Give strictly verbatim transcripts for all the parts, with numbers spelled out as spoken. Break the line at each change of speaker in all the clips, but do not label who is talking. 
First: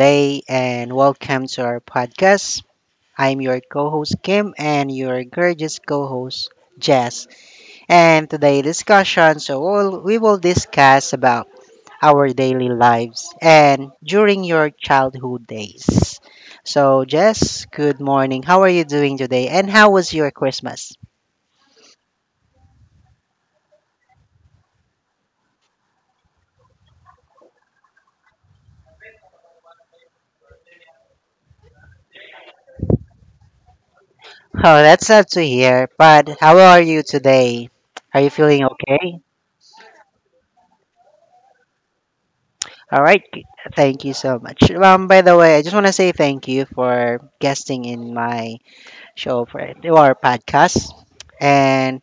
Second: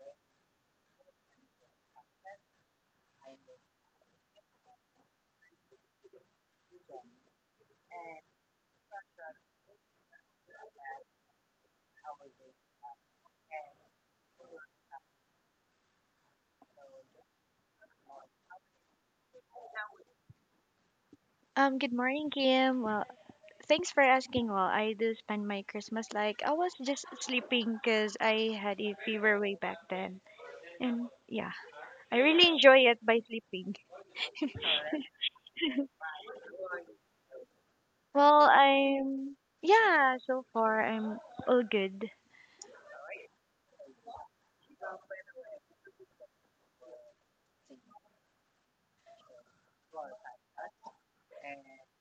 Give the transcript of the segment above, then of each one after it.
day and welcome to our podcast. I'm your co host, Kim, and your gorgeous co host, Jess. And today discussion, so we'll, we will discuss about our daily lives and during your childhood days. So, Jess, good morning. How are you doing today? And how was your Christmas?
Um, good morning, Kim. Well, thanks for asking. Well, I do spend my Christmas like I was just sleeping because I had a fever way back then. And yeah, I really enjoy it by sleeping.
Oh, that's sad to hear, but how are you today? Are you
Well,
feeling okay?
I'm, yeah, so far I'm all good.
All right. g- Thank you so much. Um, by the way, I just want to say thank you for guesting in my show for our podcast. And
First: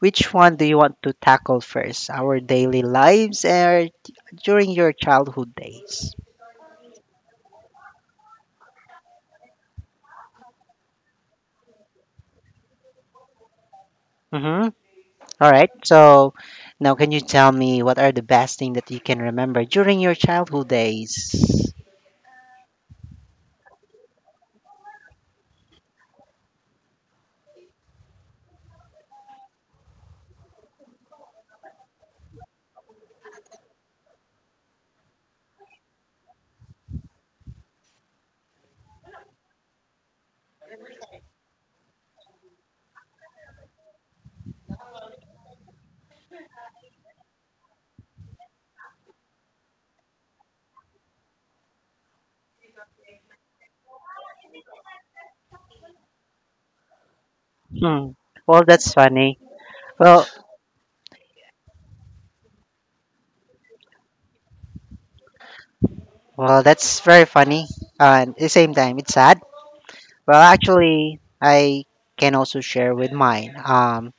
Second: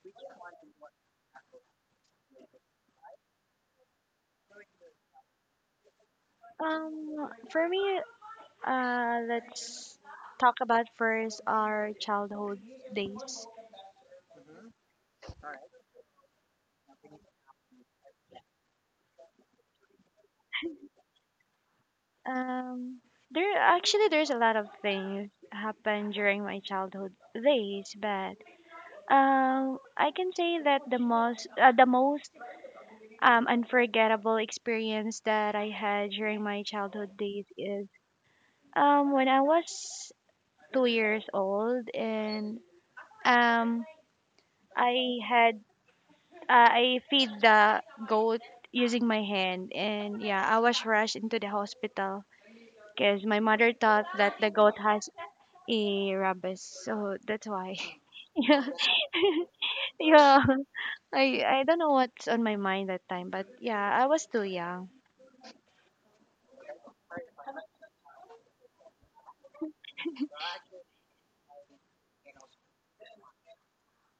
which one do you want to tackle first? Our daily lives or during your childhood days?
Um, for me, uh, let's talk about first our childhood days.
Mm-hmm. All right. So now, can you tell me what are the best thing that you can remember during your childhood days?
Um, there actually there's a lot of things happened during my childhood days, but Um, I can say that the most uh, the most um, unforgettable experience that I had during my childhood days is um, when I was two years old, and um, I had uh, I feed the goat using my hand. And yeah, I was rushed into the hospital because my mother thought that the goat has a rabies, so that's why
Hmm.
yeah
Well, that's funny. Well,
yeah, I I don't know what's on my mind that time, but yeah, I was too young.
well, that's very funny. And at the same time, it's sad. Well, actually, I can also share with mine. Um,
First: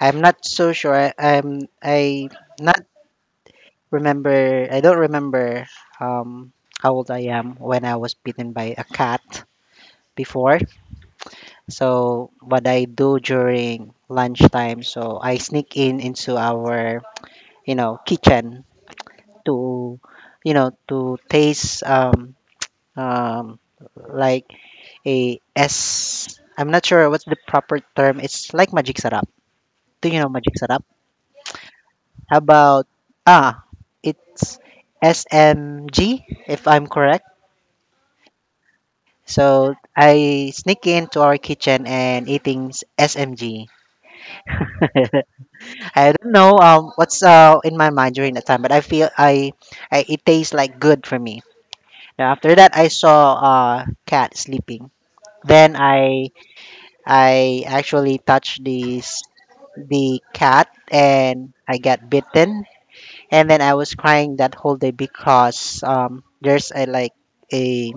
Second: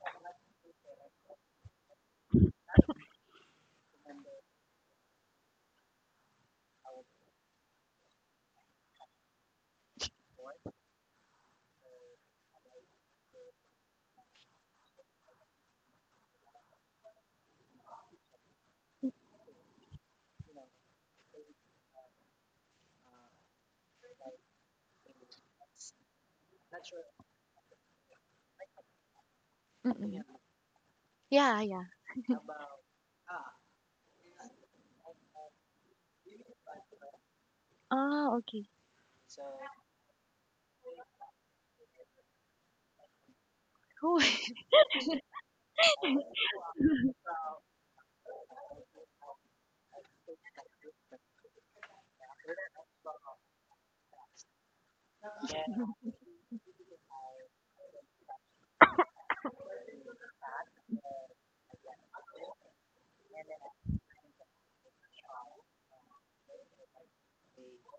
I'm not so sure. I, I'm I not remember. I don't remember um, how old I am when I was bitten by a cat before. So what I do during lunchtime, so I sneak in into our you know kitchen to you know to taste um, um, like a S. I'm not sure what's the proper term. It's like magic sarap. Do you
Mm-mm.
know magic sarap?
Yeah, yeah.
How about ah, it's S M G if I'm correct.
Oh, okay.
So I sneak into our kitchen and eating s- SMG.
Cool.
I don't know um what's uh in my mind during that time, but I feel I, I it tastes like good for me. Now after that, I saw uh cat sleeping. Then I I actually touched this the cat and I got bitten, and then I was crying that whole day because um, there's a like a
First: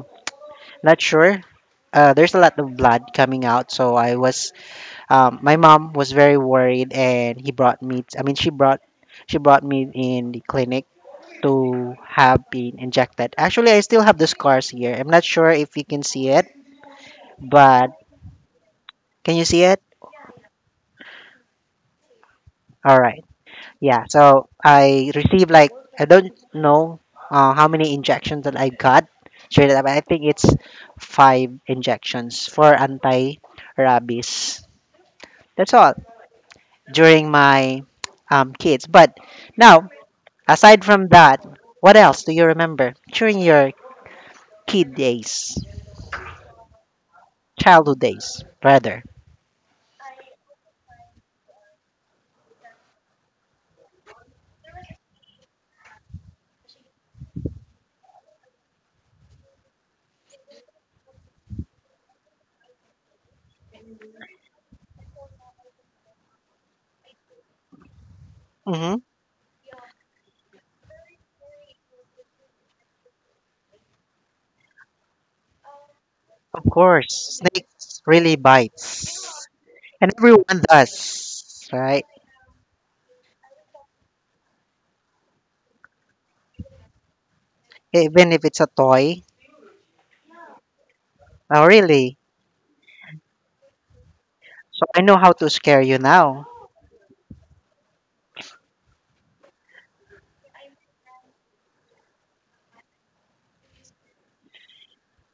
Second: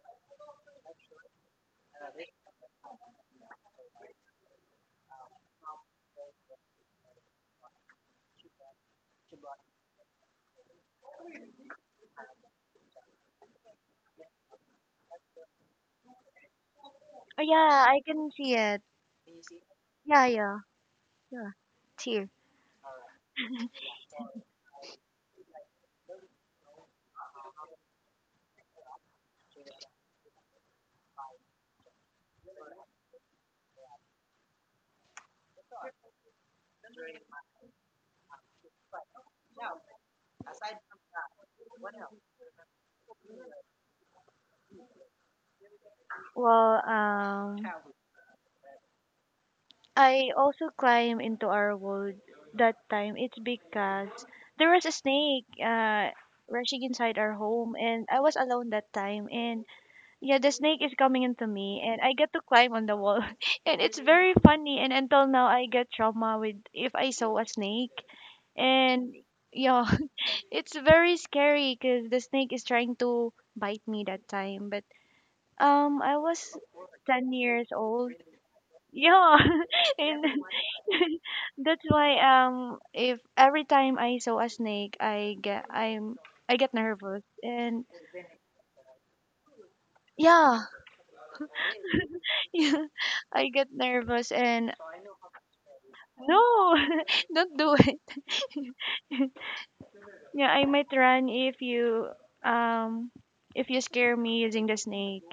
not sure. Uh, there's a lot of blood coming out, so I was. Um, my mom was very worried, and he brought me. I mean, she brought she brought me in the clinic to have been injected. Actually, I still have the scars here. I'm not sure if you can see it,
Oh, yeah,
but
I can see it.
can you see it?
Yeah, yeah, yeah. It's here.
All right. Yeah, so I received like I don't know uh, how many injections that I got straight up. I think it's five injections for anti-rabies. That's all during my um, kids. But now, aside from that, what else do you remember during your kid days,
Well, um,
childhood days, rather?
I also climb into our wood that time. It's because there was a snake uh rushing inside our home, and I was alone that time, and yeah, the snake is coming into me, and I get to climb on the wall, and it's very funny. And until now, I get trauma with if I saw a snake,
Mm-hmm.
and yeah, it's very scary because the snake is trying to bite me that time. But um, I was
Of
ten
course,
years
snakes
old.
really
Yeah,
bites, and
and
everyone does,
that's
right?
why um, if every time I saw a snake, I get I'm I get nervous, and
Even if it's a toy.
yeah.
Oh, really?
I get nervous and
So I know how to scare you now.
no. Don't do it. Yeah, I might run if you um if you scare me using the snake.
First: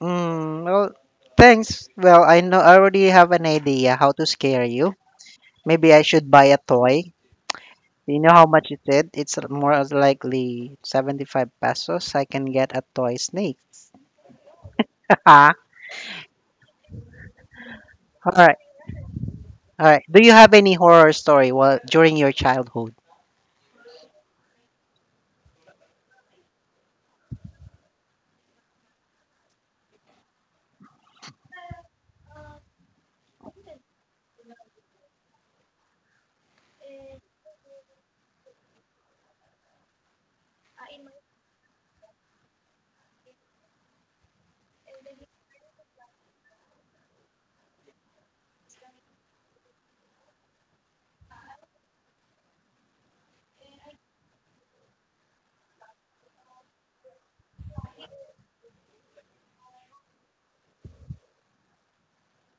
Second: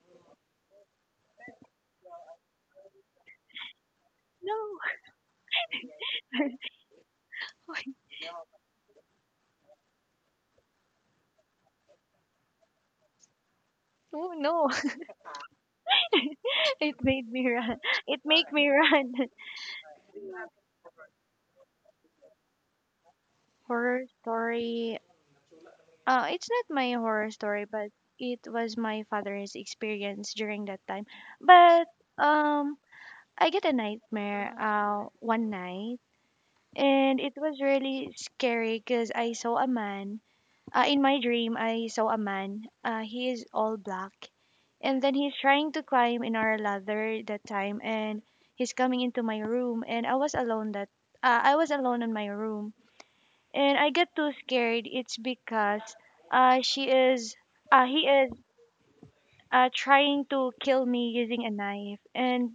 Mm, well, thanks. Well, I know I already have an idea how to
No,
scare you. Maybe I should buy a toy. You know how much it is? It's more as likely seventy-five pesos. I can get a toy snake.
oh, no.
Ah,
It made me run. It
all
make
right.
me run.
All right. Do you have any horror story while during your childhood?
Horror story. Uh, it's not my horror story, but it was my father's experience during that time. But um, I get a nightmare uh one night, and it was really scary because I saw a man Uh, in my dream, I saw a man. Uh, he is all black. And then he's trying to climb in our ladder that time. And he's coming into my room. And I was alone that uh, I was alone in my room. And I got too scared. It's because uh, she is uh, he is uh, trying to kill me using a knife. And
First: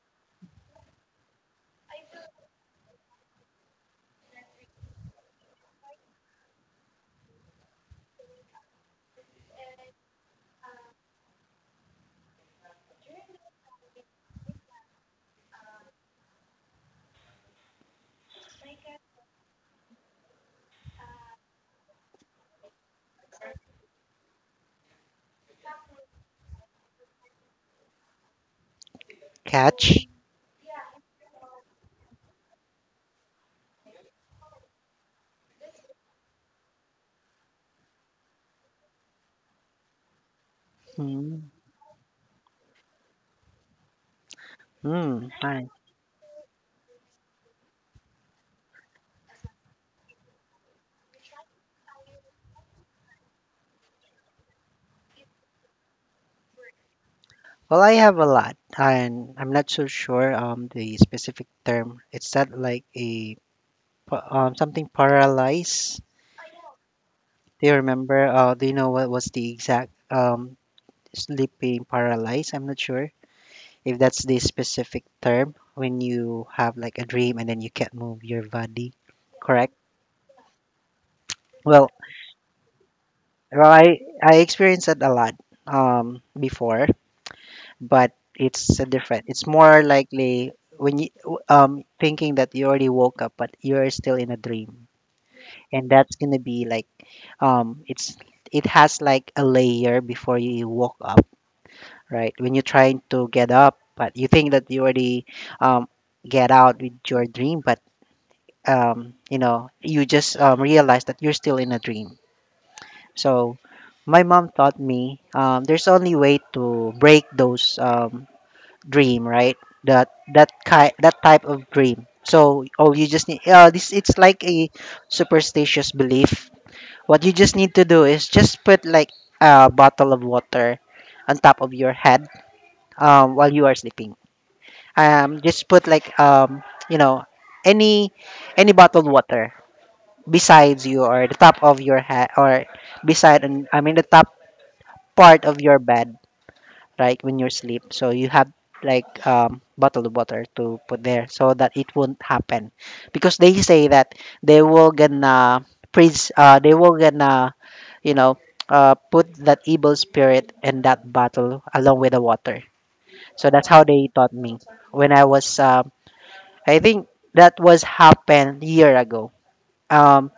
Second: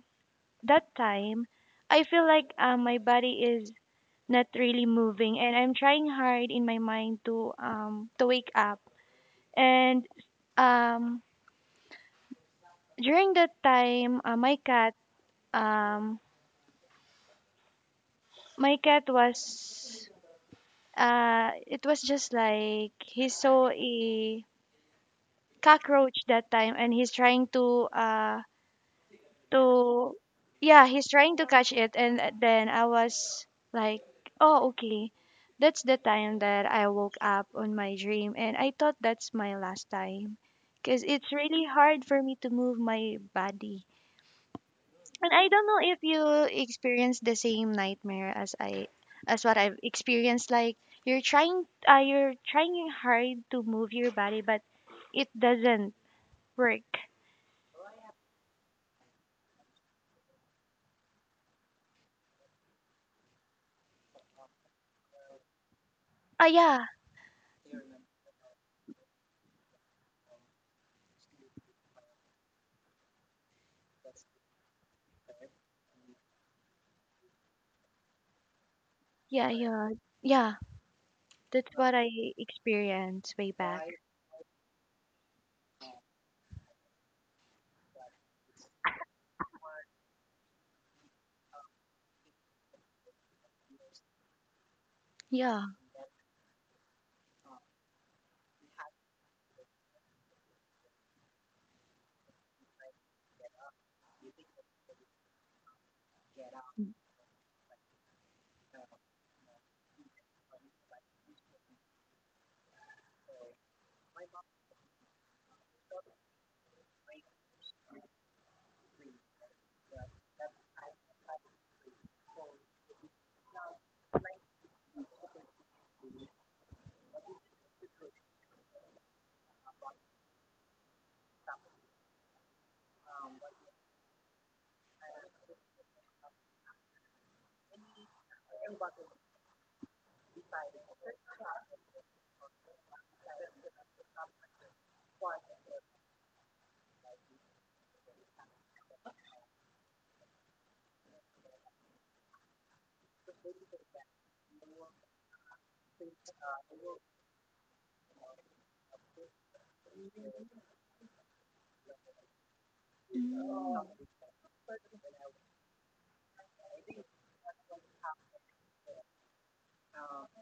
that time, I feel like uh, my body is not really moving. And I'm trying hard in my mind to um, to wake up. And um, during that time, uh, my cat, um, my cat was, uh, it was just like he saw a cockroach that time, and he's trying to, uh,
Catch?
to, yeah, he's trying to catch it, and then I was like, oh, okay. That's the time that I woke up on my dream, and I thought that's my last time, because it's
Hmm.
really hard for me to move my body.
Hmm.
And I don't
Hi.
know if you experience the same nightmare as I as what I've experienced. Like you're trying uh, you're trying hard to move your body, but it doesn't work.
Well, I have a lot, and I'm not so sure um the specific term. It's not like a pa- um, something paralyzed.
Ah, yeah,
Do you remember? Uh, do you know what was the exact um, sleeping paralyzed? I'm not sure if that's the specific term when you have like a dream and then you can't move your body.
yeah,
Correct.
yeah, yeah. That's
Well,
what I experienced way
well,
back.
I I experienced that a lot um, before, but it's a different. It's more likely when you um, thinking that you already woke up, but you're still in a dream,
Yeah.
and that's gonna be like um it's it has like a layer before you walk up, right? When you're trying to get up, but you think that you already um get out with your dream, but um you know, you just um, realize that you're still in a dream. So my mom taught me um there's only way to break those um dream, right? That that kind that type of dream. So all you just need, uh, this, it's like a superstitious belief. What you just need to do is just put like a bottle of water on top of your head, um, while you are sleeping. Um, just put like um, you know, any any bottled water besides you or the top of your head or beside, and I mean the top part of your bed, right when you sleep. So you have like um, bottled water to put there so that it won't happen, because they say that they will gonna freeze uh, they will gonna, you know, uh, put that evil spirit in that bottle along with the water. So that's how
Mm.
they taught me when I was, um, I think that was happened year ago. Um,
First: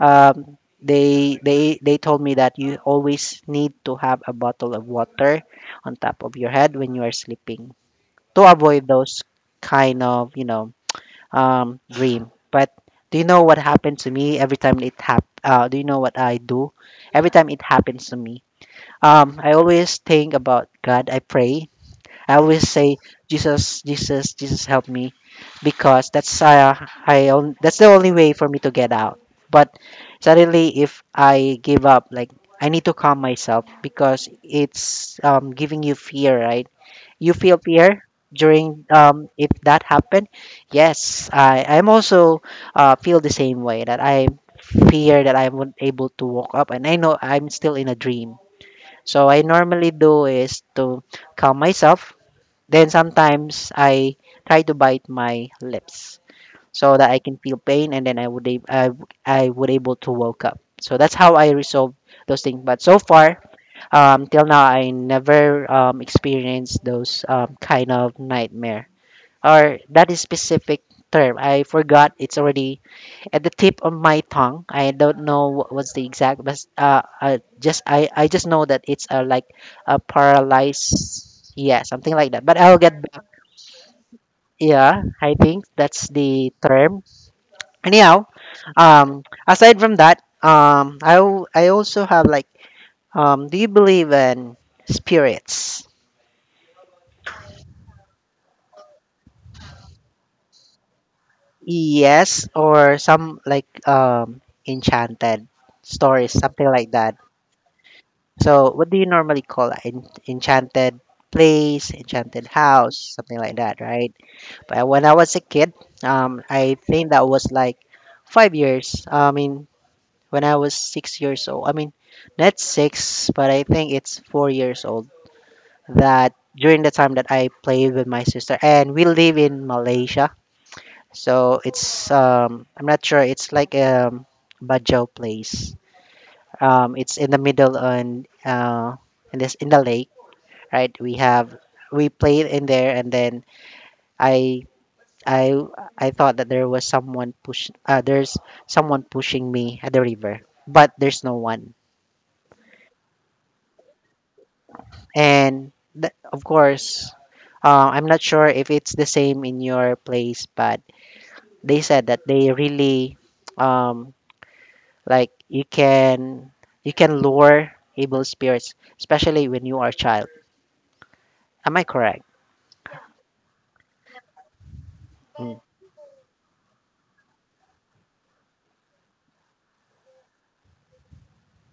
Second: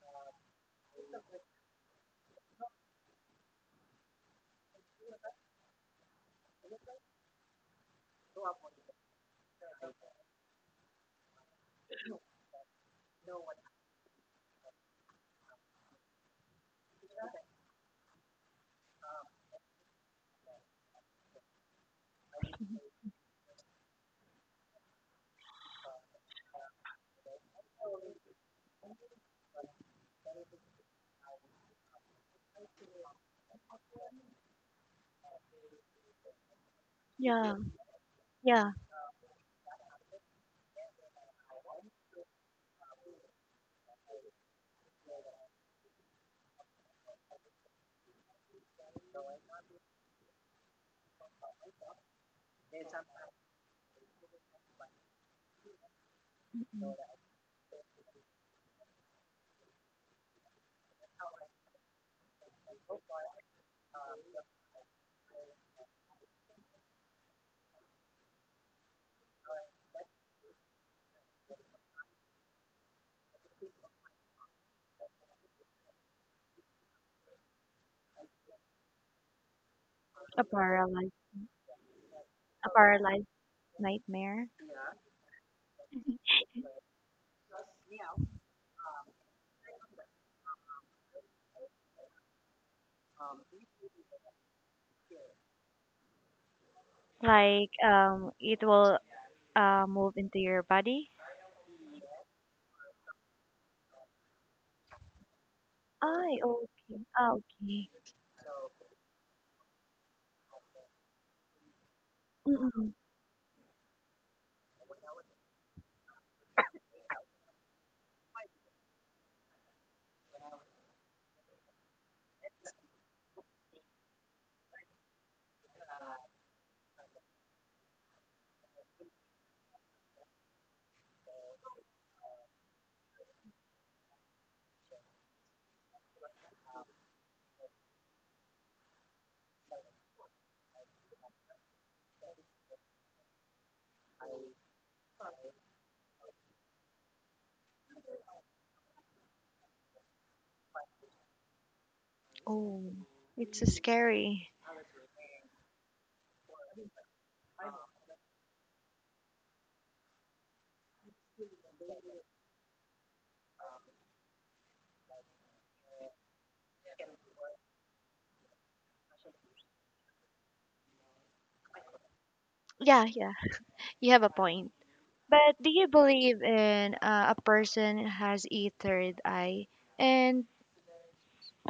um, they they they told me that you always need to have a bottle of water on top of your head when you are sleeping to avoid those kind of you know um, dream. But do you know what happened to me every time it hap- uh, Do you know what I do every time it happens to me? Um, I always think about God. I pray. I always say, Jesus, Jesus, Jesus, help me, because that's uh, I on, that's the only way for me to get out. But suddenly, if I give up, like, I need to calm myself because it's um, giving you fear, right? You
Yeah,
feel fear
yeah.
during um, if that happened. Yes, I I'm also uh, feel the same way that I fear that I won't able to walk up, and I know I'm still in a dream, so I normally do is to calm myself. Then sometimes I try to bite my lips so
Mm.
that I can feel pain, and then I would ab- I, w- I would able to woke up. So that's how I resolve those things. But so far, um, till now, I never um, experienced those um, kind of nightmare, or that is specific term. I forgot. It's already at the tip of my tongue. I don't know what was the exact, but uh, I just I, I just know that it's a like a
A paralyzed,
paralyzed, yeah, something like that. But
a
I'll get back.
paralyzed nightmare.
Yeah, I think that's the term. Anyhow, um, aside from that, um, I al- I also have like, um, do you believe in spirits?
Like um, it will uh move into your body.
Yes, or some like um enchanted
Ah,
stories, something like
okay,
that.
ah, okay.
So, what do you normally call that? En- enchanted place, enchanted house, something like that, right? But when I was a kid, um, I think that was like five years. I mean, when I was six years old. I mean, not six, but I think it's four years old. That during the time that I played with my sister, and we live in Malaysia, so it's um, I'm not sure. It's like um, Bajau place. Um, it's in the middle on uh, in this in the lake, right? We have we played in there, and then I I I thought that there was someone push. Uh, there's someone pushing me at the river, but there's no one.
Oh, it's a scary.
And th- of course, uh, I'm not sure if it's the same in your place, but they said that they really um like you can you can lure evil spirits, especially when you are a child. Am I correct?
Yeah, yeah, you have a point.
Hmm.
But do you believe in uh, a person has a third eye? And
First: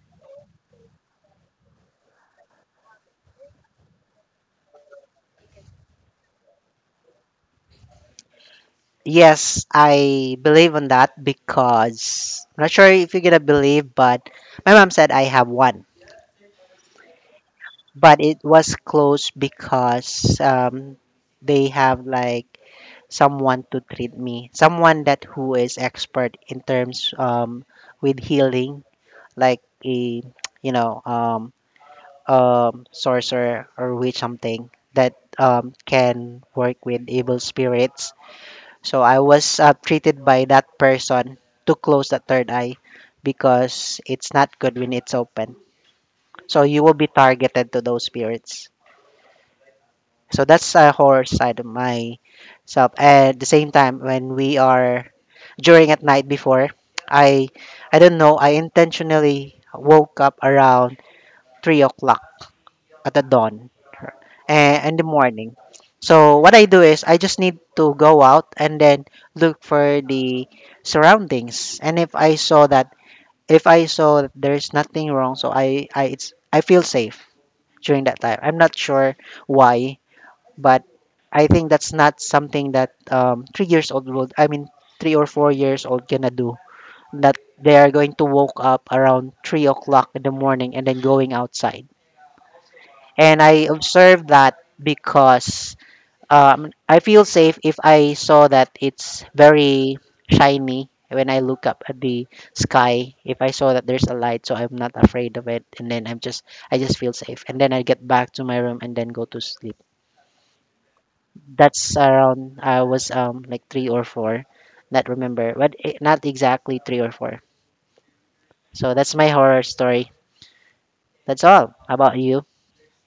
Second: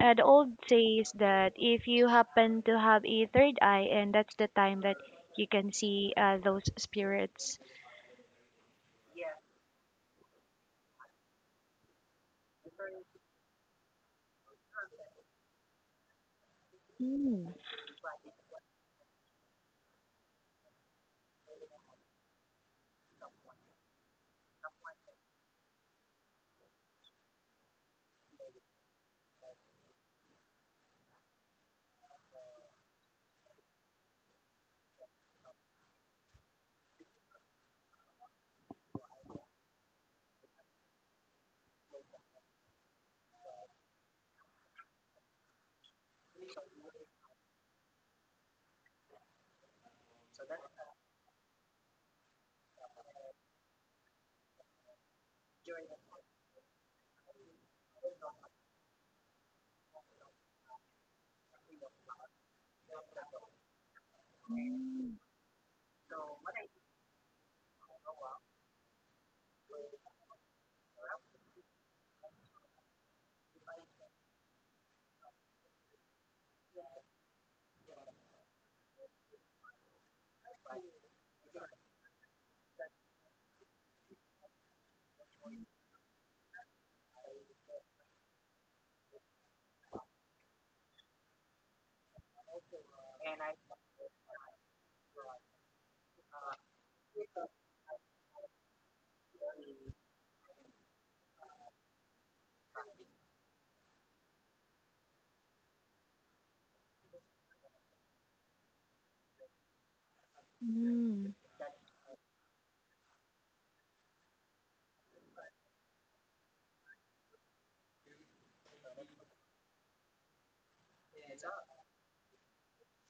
uh, the old says that if you happen to have a third eye, and that's the time that you can see uh, those spirits.
Yes, I believe on that because I'm not sure if you're gonna believe, but my mom said I have one,
Mm.
but it was close because um, they have like someone to treat me, someone that who is expert in terms um, with healing, like a you know um, um, sorcerer or witch, something that um, can work with evil spirits. So I was uh, treated by that person to close the third eye, because it's not good when it's open. So you will be targeted to those spirits. So that's a horror side of myself. At the same time, when we are during at night before, I I don't know. I intentionally woke up around three o'clock at the dawn, eh, in the morning. So what I do is I just need to go out and then look for the surroundings. And if I saw that, if I saw that there's nothing wrong, so I I it's I feel safe during that time. I'm not sure why, but I think that's not something that um, three years old would, I mean, three or four years old gonna do. That they are going to woke up around three o'clock in the morning and then going outside. And I observed that because um, I feel safe if I saw that it's very shiny when I look up at the sky. If I saw that there's a light, so I'm not afraid of it, and then I'm just I just feel safe, and then I get back to my room and then go to sleep.
Mm.
That's around I was um like three or four, not remember, but eh, not exactly three or four. So that's my horror story. That's all. How about you?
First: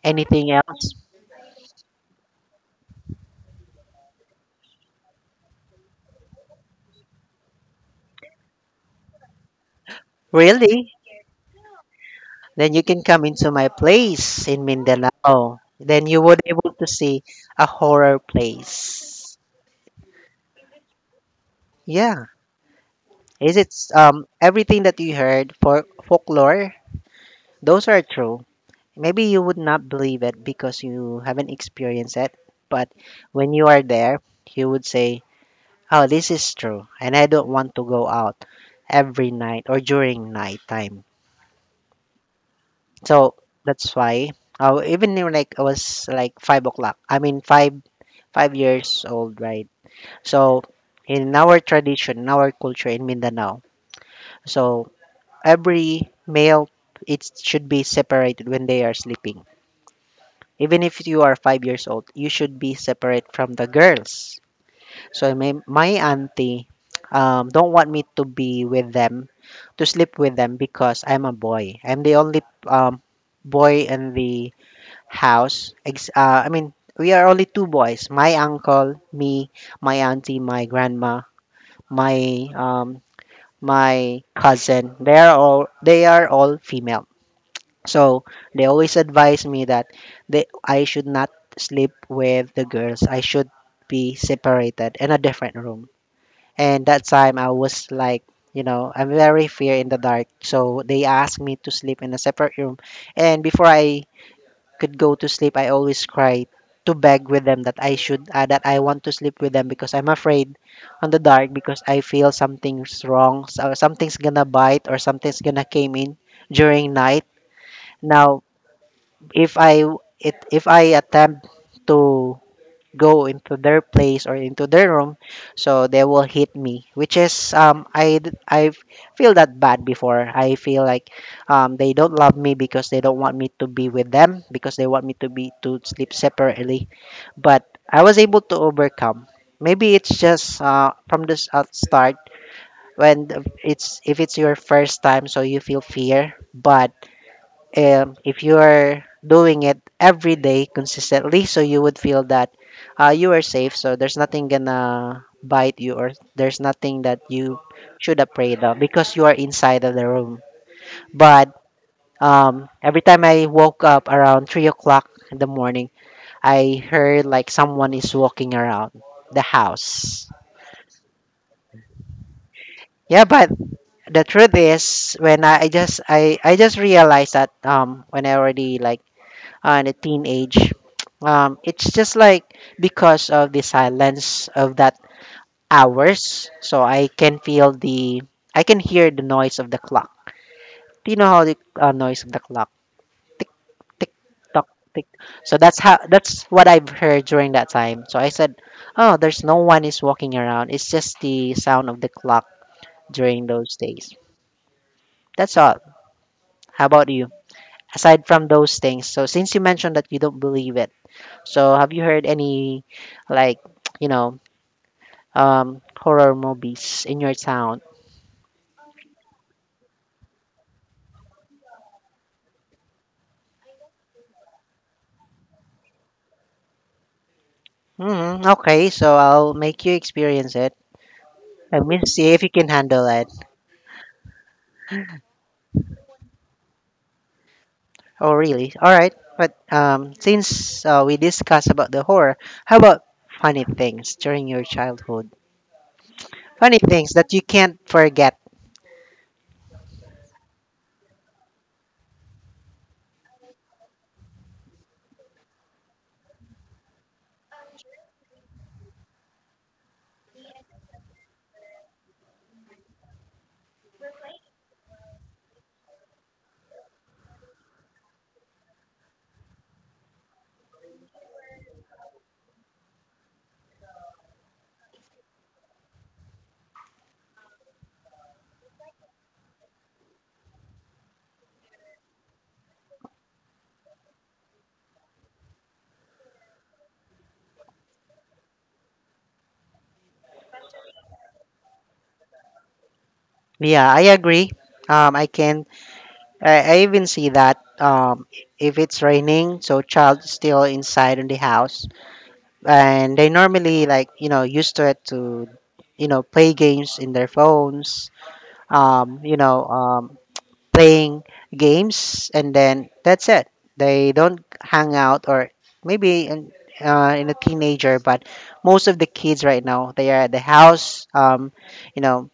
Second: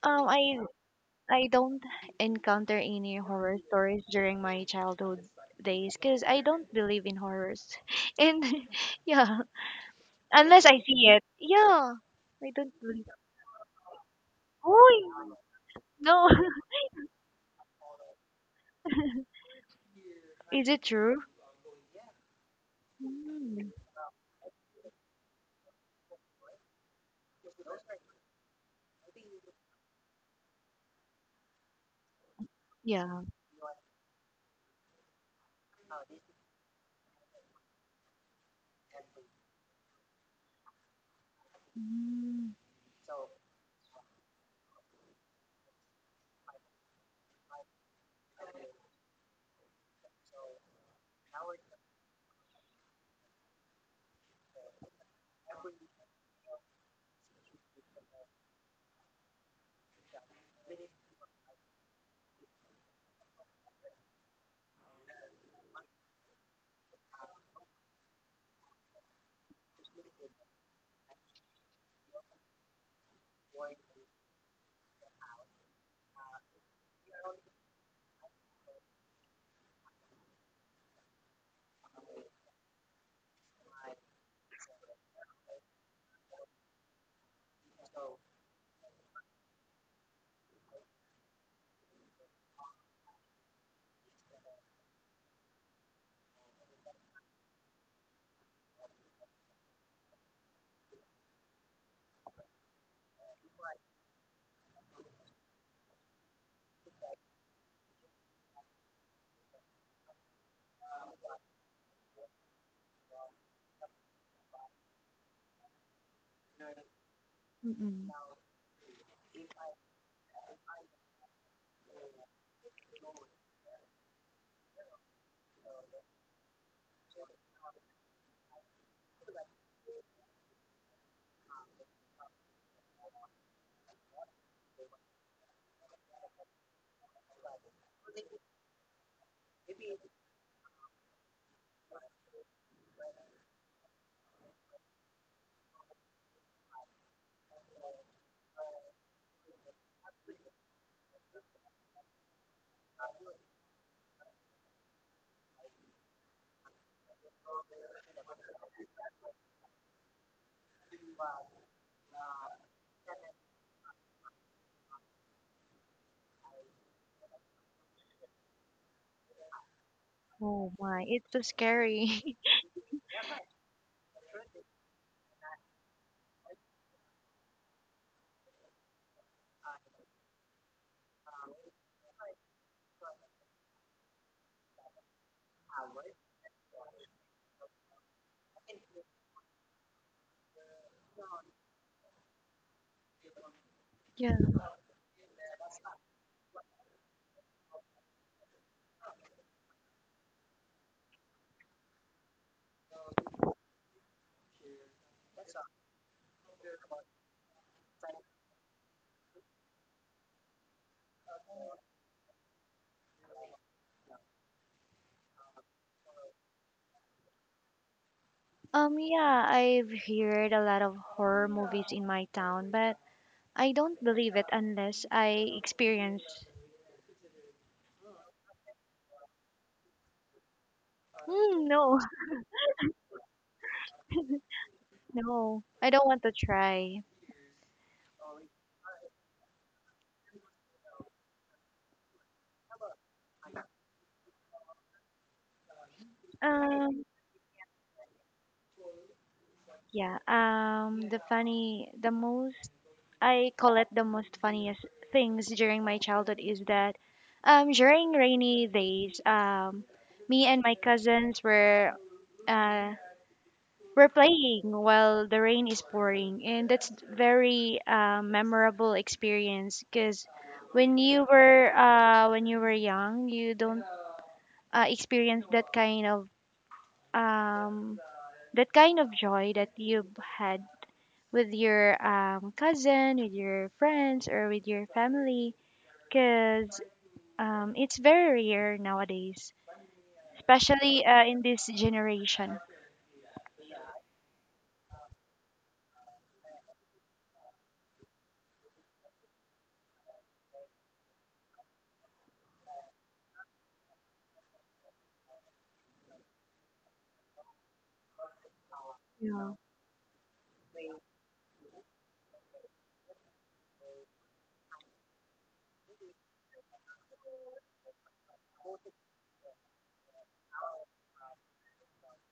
Um,
Anything
I
else?
I don't encounter any horror stories during my childhood days because I don't believe in horrors. And yeah, unless I
Really?
see it. Yeah. I don't
Then you can
believe it.
come into my place in
Oh,
Mindanao. Then you
no.
would able to see a horror place.
Is it true?
Yeah, is it
Mm.
um everything that you heard for folklore? Those are true. Maybe you would not believe it because you haven't experienced it, but
Yeah.
when you are there, you would say, "Oh, this is true," and I don't want to go out every night or during nighttime.
Mm.
So that's why. Uh, even in, like I was like five o'clock. I mean five five years old, right? So in our tradition, in our culture in Mindanao, so every male it should be separated when they are sleeping. Even if you are five years old, you should be separate from the girls. So my, my auntie um, don't want me to be with them, to sleep with them because I'm a boy. I'm the only um, boy in the house. Ex- uh, I mean, we are only two boys. My uncle, me, my auntie, my grandma, my um, my cousin. They are all they are all female. So they always advise me that they I should not sleep with the girls. I should be separated in a different room. And that time I was like, you know, I'm very fear in the dark. So they asked me to sleep in a separate room. And before I could go to sleep, I always cry to beg with them that I should uh, that I want to sleep with them because I'm afraid on the dark because I feel something's wrong, so something's gonna bite or something's gonna came in during night.
Mm-mm.
Now, if I it if I attempt to go into their place or into their room so they will hit me, which is um I d- I f- feel that bad before. I feel like um they don't love me because they don't want me to be with them because they want me to be to sleep separately, but I was able to overcome. Maybe it's just uh from this out start. When the- it's if it's your first time, so you feel fear, but um, if you are doing it every day consistently, so you would feel that uh, you are safe. So there's nothing gonna bite you, or there's nothing that you should afraid of because you are inside of the room. But um, every time I woke up around three o'clock in the morning, I heard like someone is walking around the house.
Oh my, it's so scary.
Yeah, but the truth is, when I, I just I I just realized that um when I already like and a teenage, um, it's just like because of the silence of that hours, so i can feel the I can hear the noise of the clock. Do you know how the uh, noise of the clock, tick, tick,
Yeah.
tock, tick, so that's how that's what I've heard during that time. So I said, oh, there's no one is walking around, it's just the sound of the clock during those days. That's all. How about you? Aside from those things, so since you mentioned that you don't believe it. So, have you heard any, like, you know, um, horror movies in your town?
Um, yeah, I've heard a lot of horror movies in my town, but I don't believe it unless I experience.
Mm, okay, so I'll make you experience it.
Mm,
Let me
no,
see if you can handle it.
no, I don't want to try.
Oh, really? All right. But um, since uh, we discussed about the horror, how about funny things during your childhood? Funny
Um,
things that you can't forget.
yeah. Um, the funny, the most I call it the most funniest things during my childhood is that um, during rainy days, um, me and my cousins were uh, were playing while the rain is pouring, and that's very uh, memorable experience because when you were uh, when you were young, you don't uh, experience that kind of um, that kind of joy that you've had with your um, cousin, with your friends, or with your family, because um, it's very rare nowadays, especially uh, in this generation.
Yeah, I agree. Um, I can. I, I even see that. Um, if it's raining, so child is still inside in the house. And they normally like you know used to it to you know play games in their phones, um you
Yeah,
know um playing games and then that's it. They don't hang out or maybe in, uh, in a teenager, but most of the kids right now they are at the house, um you know,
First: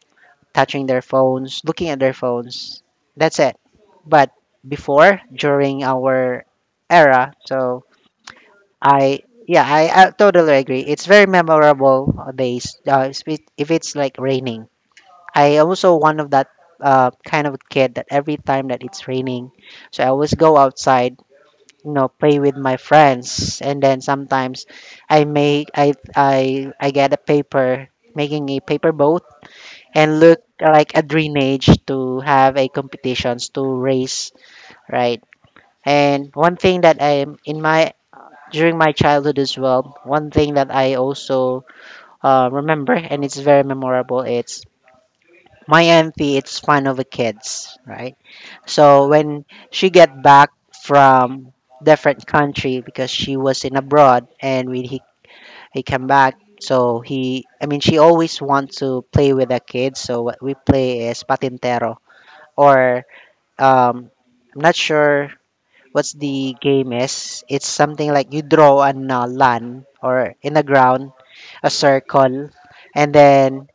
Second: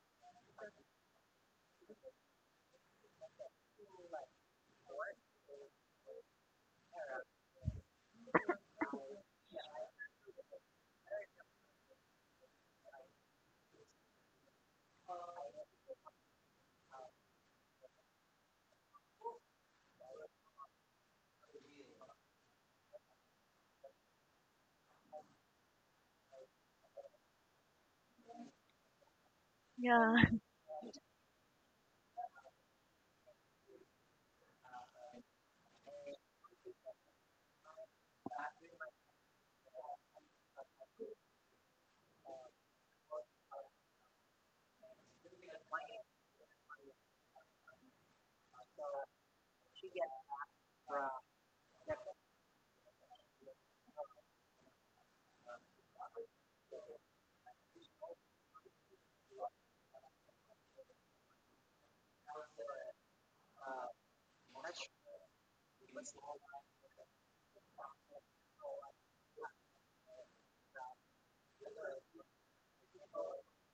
touching their phones, looking at their phones. That's it. But before, during our era so I, yeah, I, I totally agree. It's very memorable uh, days. Uh, spe- if it's like raining, I also one of that uh, kind of kid that every time that it's raining, so I always go outside, you know, play with my friends, and then sometimes I make I I I get a paper, making a paper boat
yeah.
and look like a drainage to have a competitions to race, right. And one thing that I am in my during my childhood as well, one thing that I also uh, remember and it's very memorable. It's my auntie. It's fun of the kids, right? So when she get back from different country because she was in abroad, and when he he came back, so he I mean she always wants to play with the kids. So what we play is patintero, or um, I'm not sure what's the game is. It's something like you draw on a land or in the ground a circle, and then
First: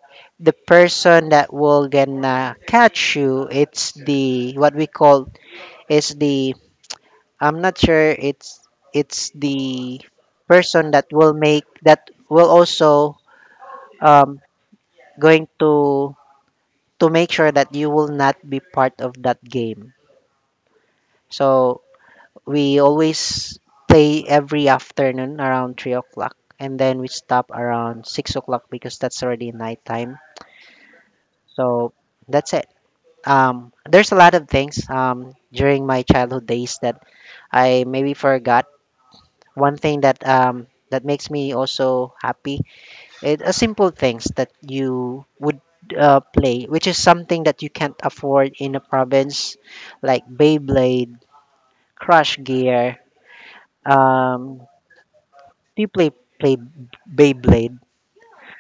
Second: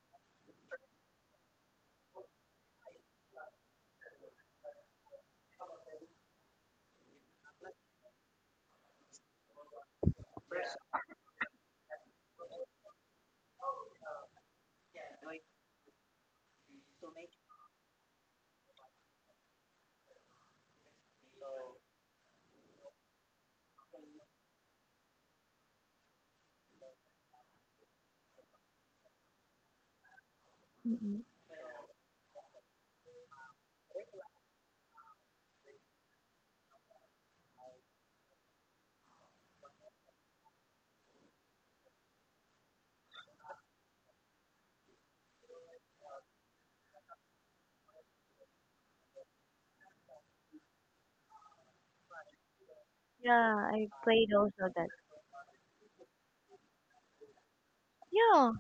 the person that will gonna catch you. It's the what we call is the, I'm not sure. It's it's the person that will make, that will also um going to to make sure that you will not be part of that game. So we always play every afternoon around three o'clock, and then we stop around six o'clock because that's already nighttime.
Mm-mm.
So that's it. Um, there's a lot of things um, during my childhood days that I maybe forgot. One thing that um, that makes me also happy, it a simple things that you would uh, play, which is something that you can't afford in a province, like Beyblade, Crush Gear,
Yeah. I played
um,
also that.
do you play play Beyblade?
Yeah,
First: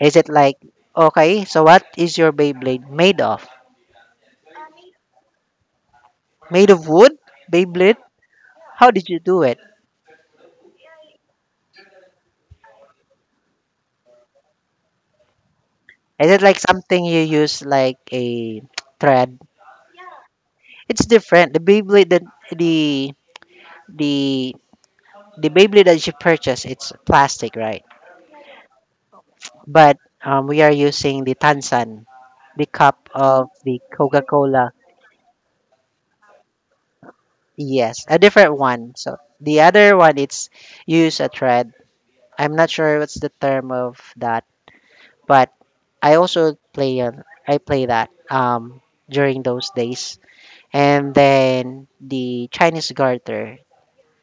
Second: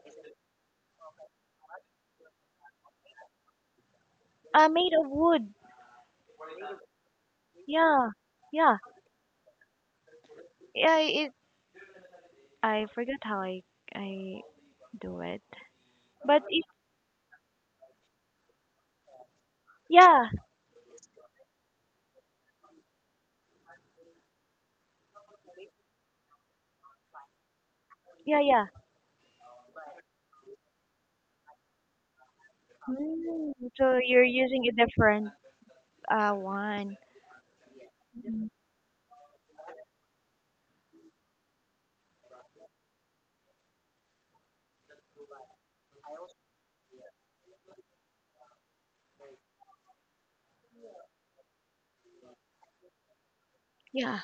Is it like okay? So what is your Beyblade made of?
uh, made of wood.
Made of wood? Beyblade?
Yeah, yeah.
How did you do it?
Yeah, it. I forgot how I I do it,
Is it
but
like
it.
something you use like a thread?
Yeah,
It's different. The Beyblade that the the the Beyblade that you purchase, it's plastic, right?
yeah, yeah.
But um, we are using the Tansan, the cup of
Mm,
the
so
Coca
you're using
Cola.
a different uh one.
Yes, a
Mm.
different one. So the other one, it's use a thread. I'm not sure what's the term of that, but I also play on I play that um during those days. And then the Chinese garter.
Yeah,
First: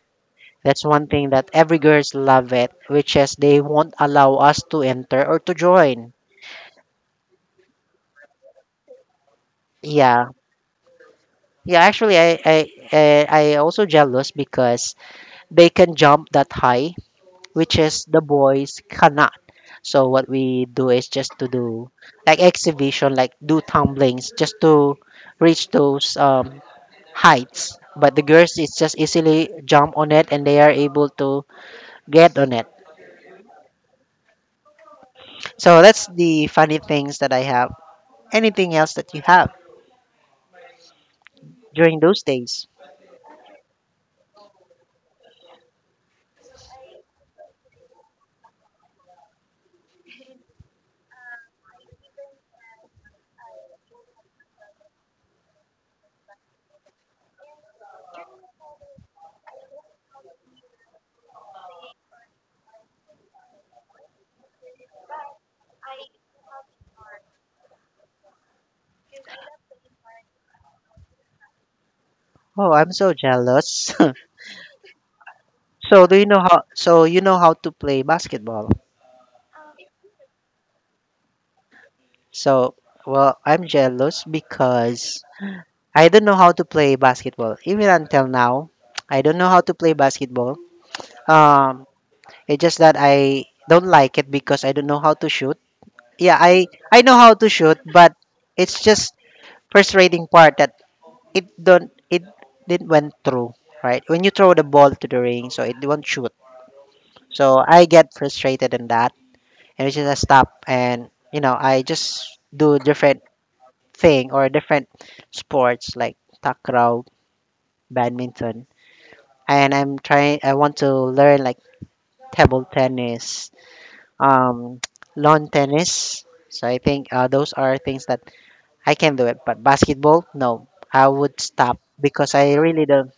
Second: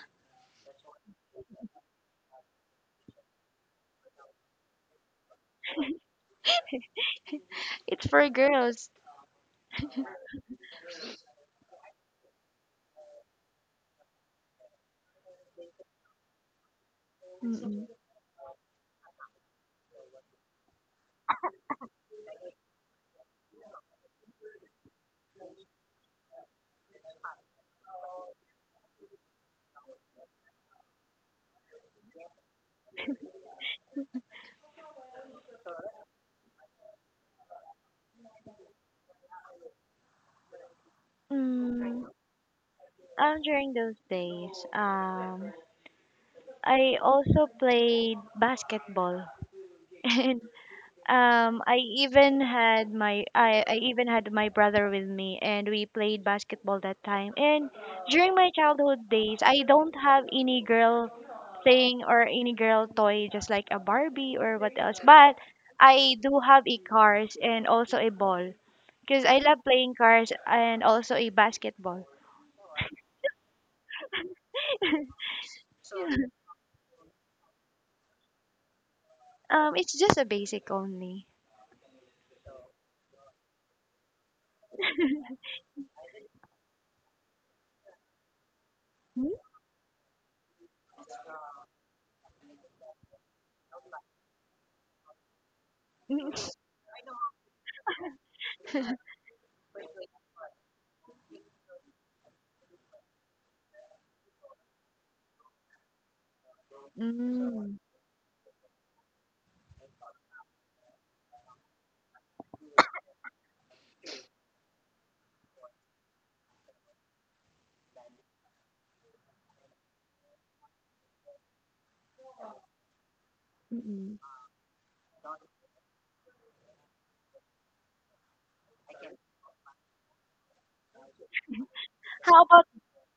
That's one thing that every girls love it, which is they won't allow us to enter or to join.
it's for girls.
Yeah. Yeah, actually I I I, I also jealous because they can jump that high, which is the boys cannot. So what we do is just to do like exhibition, like do tumblings, just to reach those um, heights. But the girls is just easily jump on it and they are able to get on it. So that's the funny things that I have. Anything else that you have during
Mm,
those days?
um, during those days, um, I also played basketball, and um, I even had my I, I even had my brother with me, and we played basketball that time. And during my childhood days, I don't have any girl thing or any girl toy, just like a Barbie or what else. But I do have a cars and also a ball, because I love playing cars and also a basketball.
Oh, I'm so jealous. So do you know how? So you know how to play basketball?
Um, it's just a basic only.
So well, I'm jealous because I don't know how to play basketball. Even until now, I
Hmm?
don't know how to play basketball. Um, it's just that I don't like it because I don't know how to shoot. Yeah, I I know how to shoot, but it's just frustrating part that it don't it didn't went through. Right when you throw the ball to the ring, so it won't shoot. So
Mm.
I get frustrated in that, and it's just I stop, and you know I just do different thing or different sports like takraw, badminton, and I'm trying I want to learn like table tennis,
Mm-mm.
um lawn tennis. So I think uh, those are things that I can do it, but basketball, no. I would stop because
How
I
about
really don't.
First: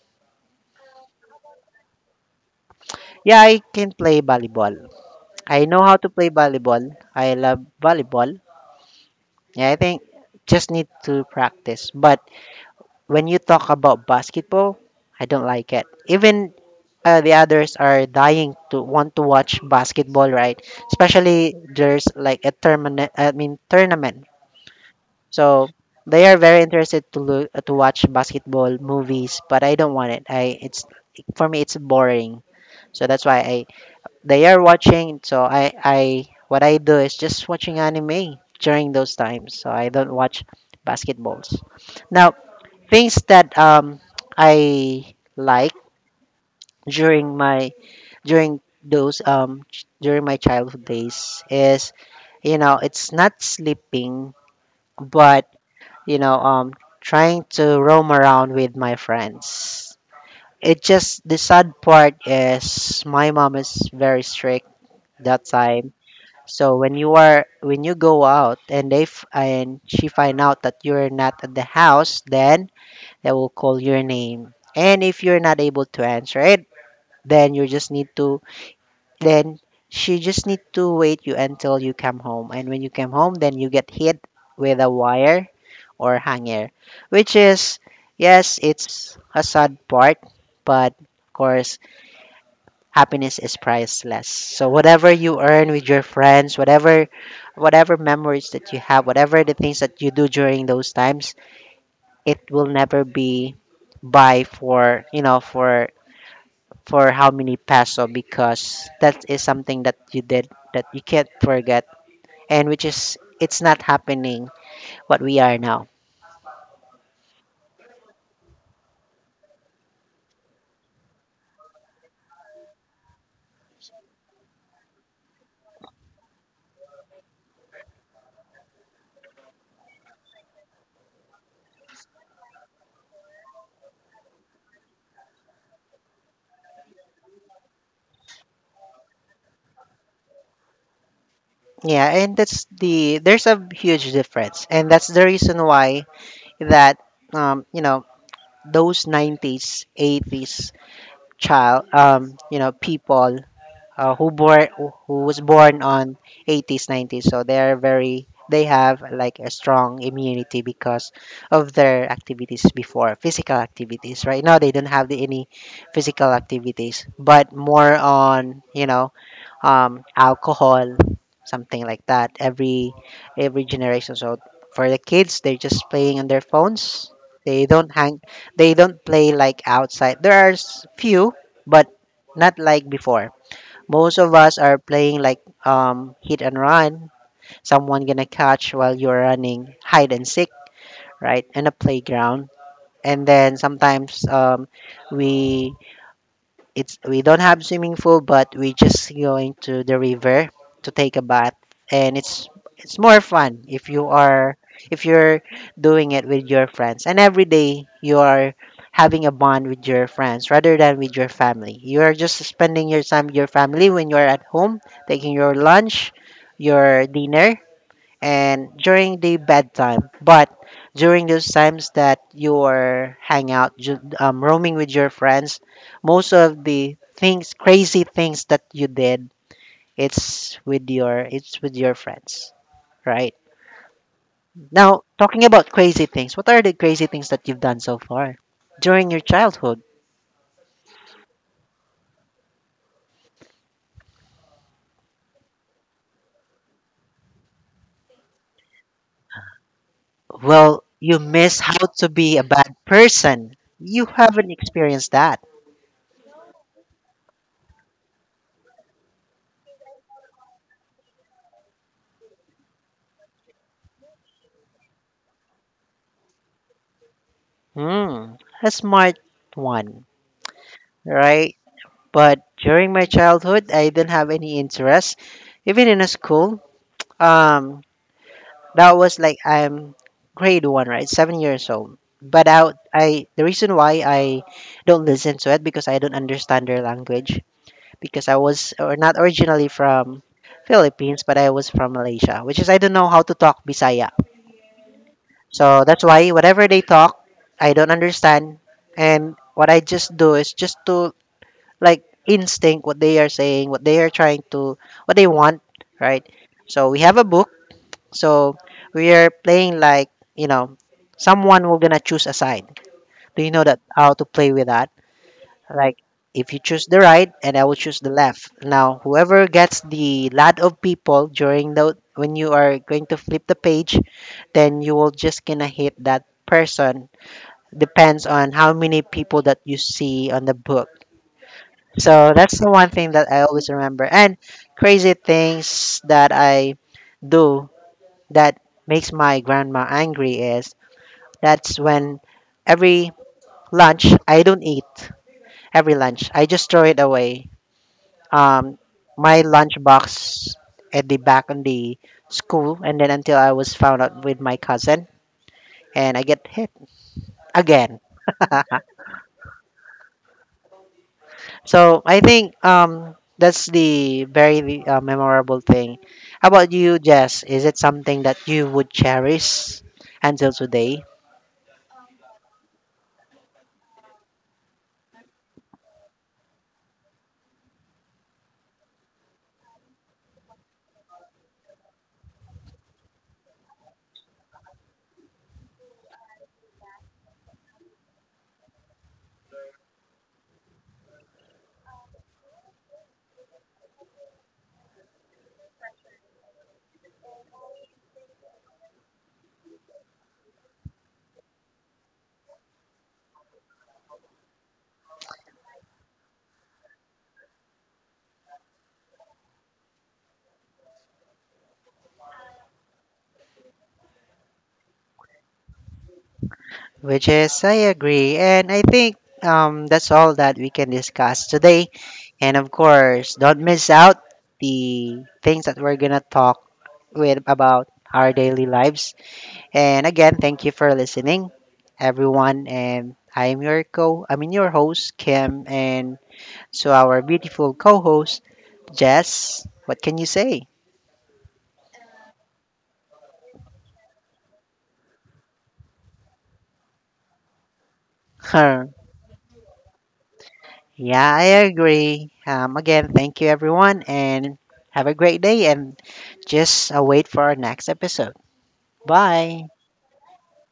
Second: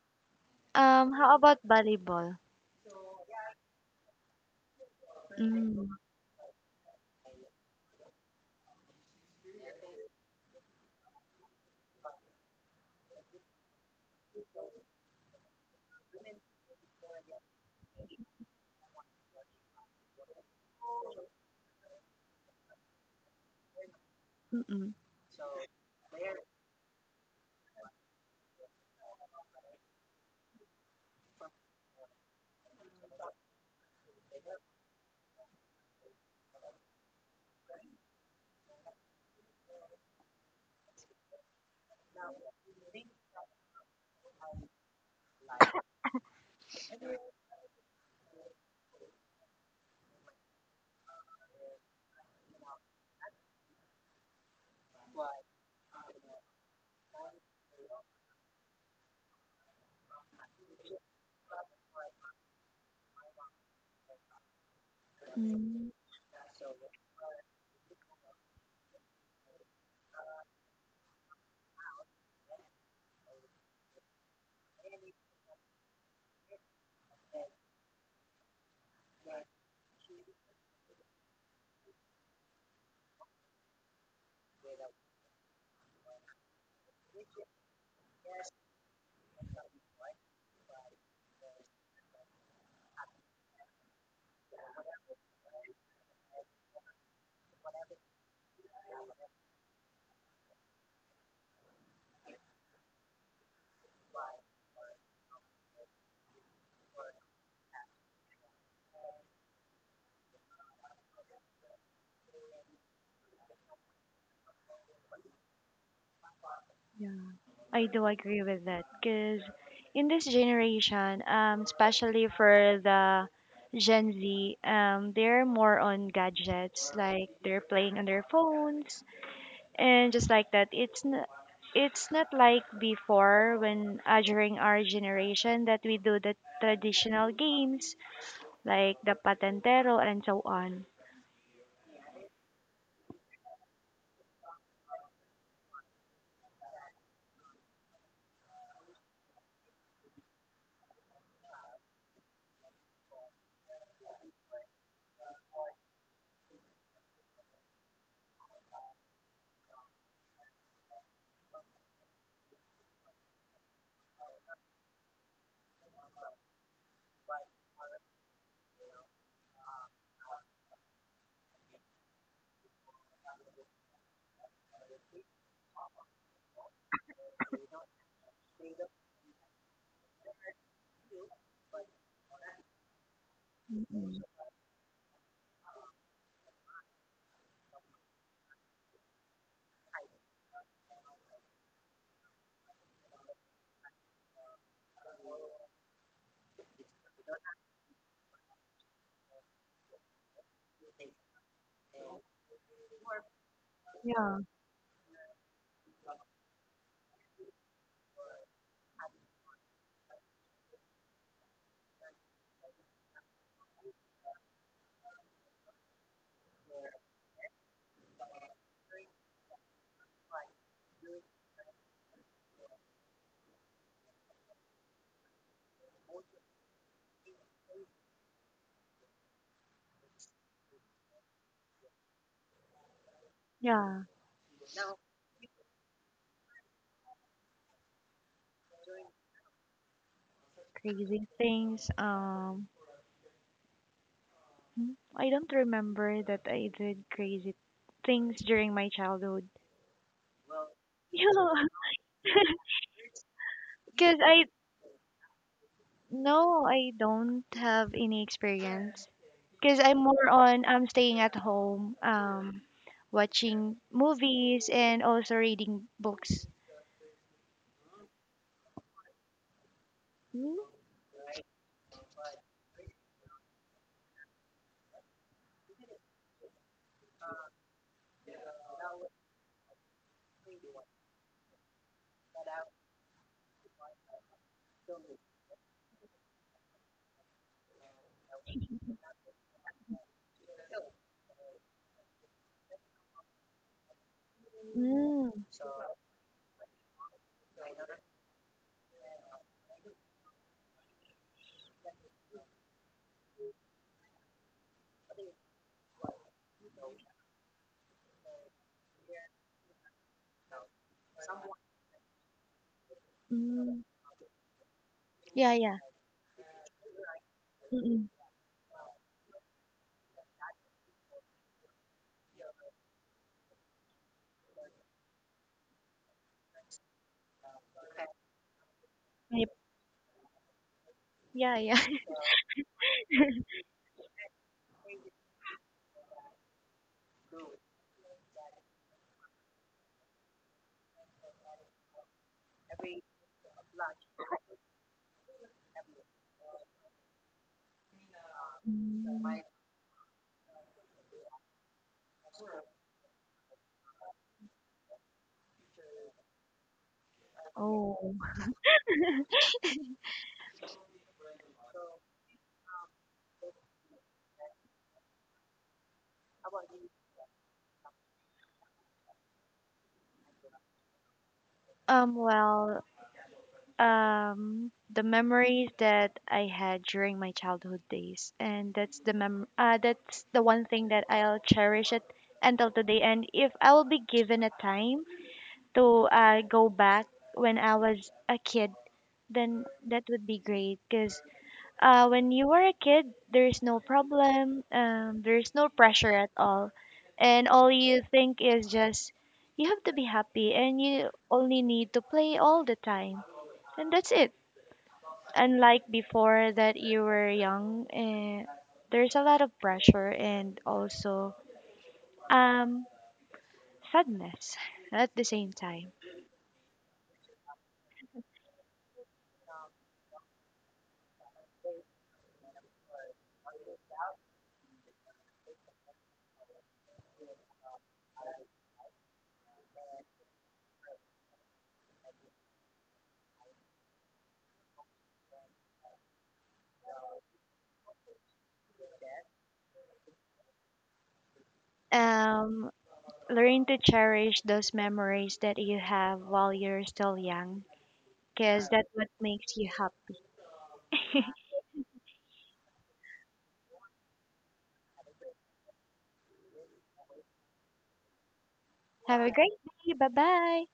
um how about volleyball?
Yeah, I can play volleyball. I know
Mm.
how to play volleyball. I love volleyball. Yeah, I think just need to practice. But when you talk about basketball, I don't like it. Even uh, the others are dying to want to watch basketball, right? Especially there's like a tournament. I mean tournament.
Mm-mm.
So they are very interested to look to watch basketball movies, but I don't want it. I it's for me it's boring. So that's why I they are watching. So I I what I do is just watching anime during those times. So I don't watch basketballs. Now, things that um I like during my during those um ch- during my childhood days is, you know, it's not sleeping, but you know, um trying to roam around with my friends. It just the sad part is my mom is very strict that
Mm,
time. So when you are, when you go out and they f- and she find out that you're not at the house, then they will call your name, and if you're not able to answer it, then you just need to then she just need to wait you until you come home. And when you come home, then you get hit with a wire or hanger, which is, yes, it's a sad part, but of course, happiness is priceless. So whatever you earn with your friends, whatever whatever memories that you have, whatever the things that you do during those times, it will never be by for, you know, for for how many peso, because that is something that you did that you can't forget, and which is it's not happening what we are now.
yeah. I do agree with that because in this generation, um, especially for the Gen Z, um, they're more on gadgets, like they're playing on their phones, and just like that, it's n- it's not like before when uh, during our generation that we do the traditional games like the patentero and so on.
Yeah, and that's the there's a huge difference, and that's the reason why that um you know those nineties eighties child um you know people uh, who born who was born on eighties nineties. So they're very, they have like a strong immunity because of their activities before, physical activities. Right now they don't have the, any physical activities, but more on you know um, alcohol, something like that every every generation. So for the kids, they're just playing on their phones. They don't hang, they don't play like outside. There are s- few, but not like before. Most
Mm-mm.
of us are playing like um, hit and run. Someone gonna catch while you're running, hide and seek, right, in a playground. And then sometimes um, we it's we don't have swimming pool, but we just going to the river to take a bath, and it's it's more fun if you
Yeah,
are if you're doing it with your friends, and every day you are having a bond with your friends rather than with your family. You are just spending your time with your family when you are at home, taking your lunch, your dinner, and during the bedtime. But during those times that you're hang out, ju- um, roaming with your friends, most of the things, crazy things that you did, it's with your it's with your friends, right?
yeah,
Now, talking about crazy things, what are the crazy things that you've done so far during your childhood?
crazy things. Um, hmm, I don't remember that I did crazy things during my childhood.
Well, you
Yeah,
miss how to be a bad person. You
because I
haven't experienced that.
no, I don't have any experience. Because I'm more on I'm staying at home, um, watching movies and also reading books.
Hmm, a smart one,
Mm,
right? But during my childhood, I didn't have any interest, even in a school. Um, that was like I'm grade one, right? Seven years old. But I, I the reason why I don't listen to it because I don't understand their language, because I was or not originally from Philippines, but I was from Malaysia, which is I don't know how to talk Bisaya.
mm,
So that's why whatever they talk, I don't understand. And what I just do is just to like instinct what they are saying, what they are trying to, what they want, right? So we have a book. So we are playing like, you know, someone, we're gonna choose a side. Do you know
mm.
that how to play with that?
Yeah, yeah.
Like if you choose the right, and I will choose
Mm-mm.
the left. Now, whoever gets the lot of people during the when you are going to flip the page, then you will just gonna hit that person, depends on how many people
Yep.
that you see on the book.
Yeah, yeah.
So that's the one thing that I always remember. And crazy things that I do that makes my grandma angry is that's when every lunch I don't eat. Every lunch I just throw it away. Um,
Mm.
my lunch box at the back on the school, and then until I was found out with my cousin, and I get hit again.
Oh,
So I think um that's the very uh, memorable thing. How about you, Jess? Is it something that you would cherish until today?
um, well, um, the memories that I had during my childhood days, and that's the mem uh, that's the one thing that I'll cherish it until today. And if I will be given a time to uh, go back when I was a kid, then that would be great, because Uh, when you were a kid, there is no problem. Um, there is no pressure at all, and all you think is just you have to be happy, and you only need to play all the time, and that's it. Unlike before that you were young, and there's a lot of pressure and also um sadness at the same time.
Which is, I agree, and I think um that's all that we can discuss today. And of course, don't miss out the things that we're gonna talk with about our daily lives. And again, thank you for listening, everyone. And I'm your co, I mean your host Kim, and so, our beautiful co host, Jess, what can you say?
Um, Learn to cherish those memories that you have while you're still young, because
Huh.
that's what makes you happy.
Yeah, I agree. Um, again, thank you, everyone, and have a great day. And just uh, wait for our next episode.
Have a great
Bye.
day. Bye bye.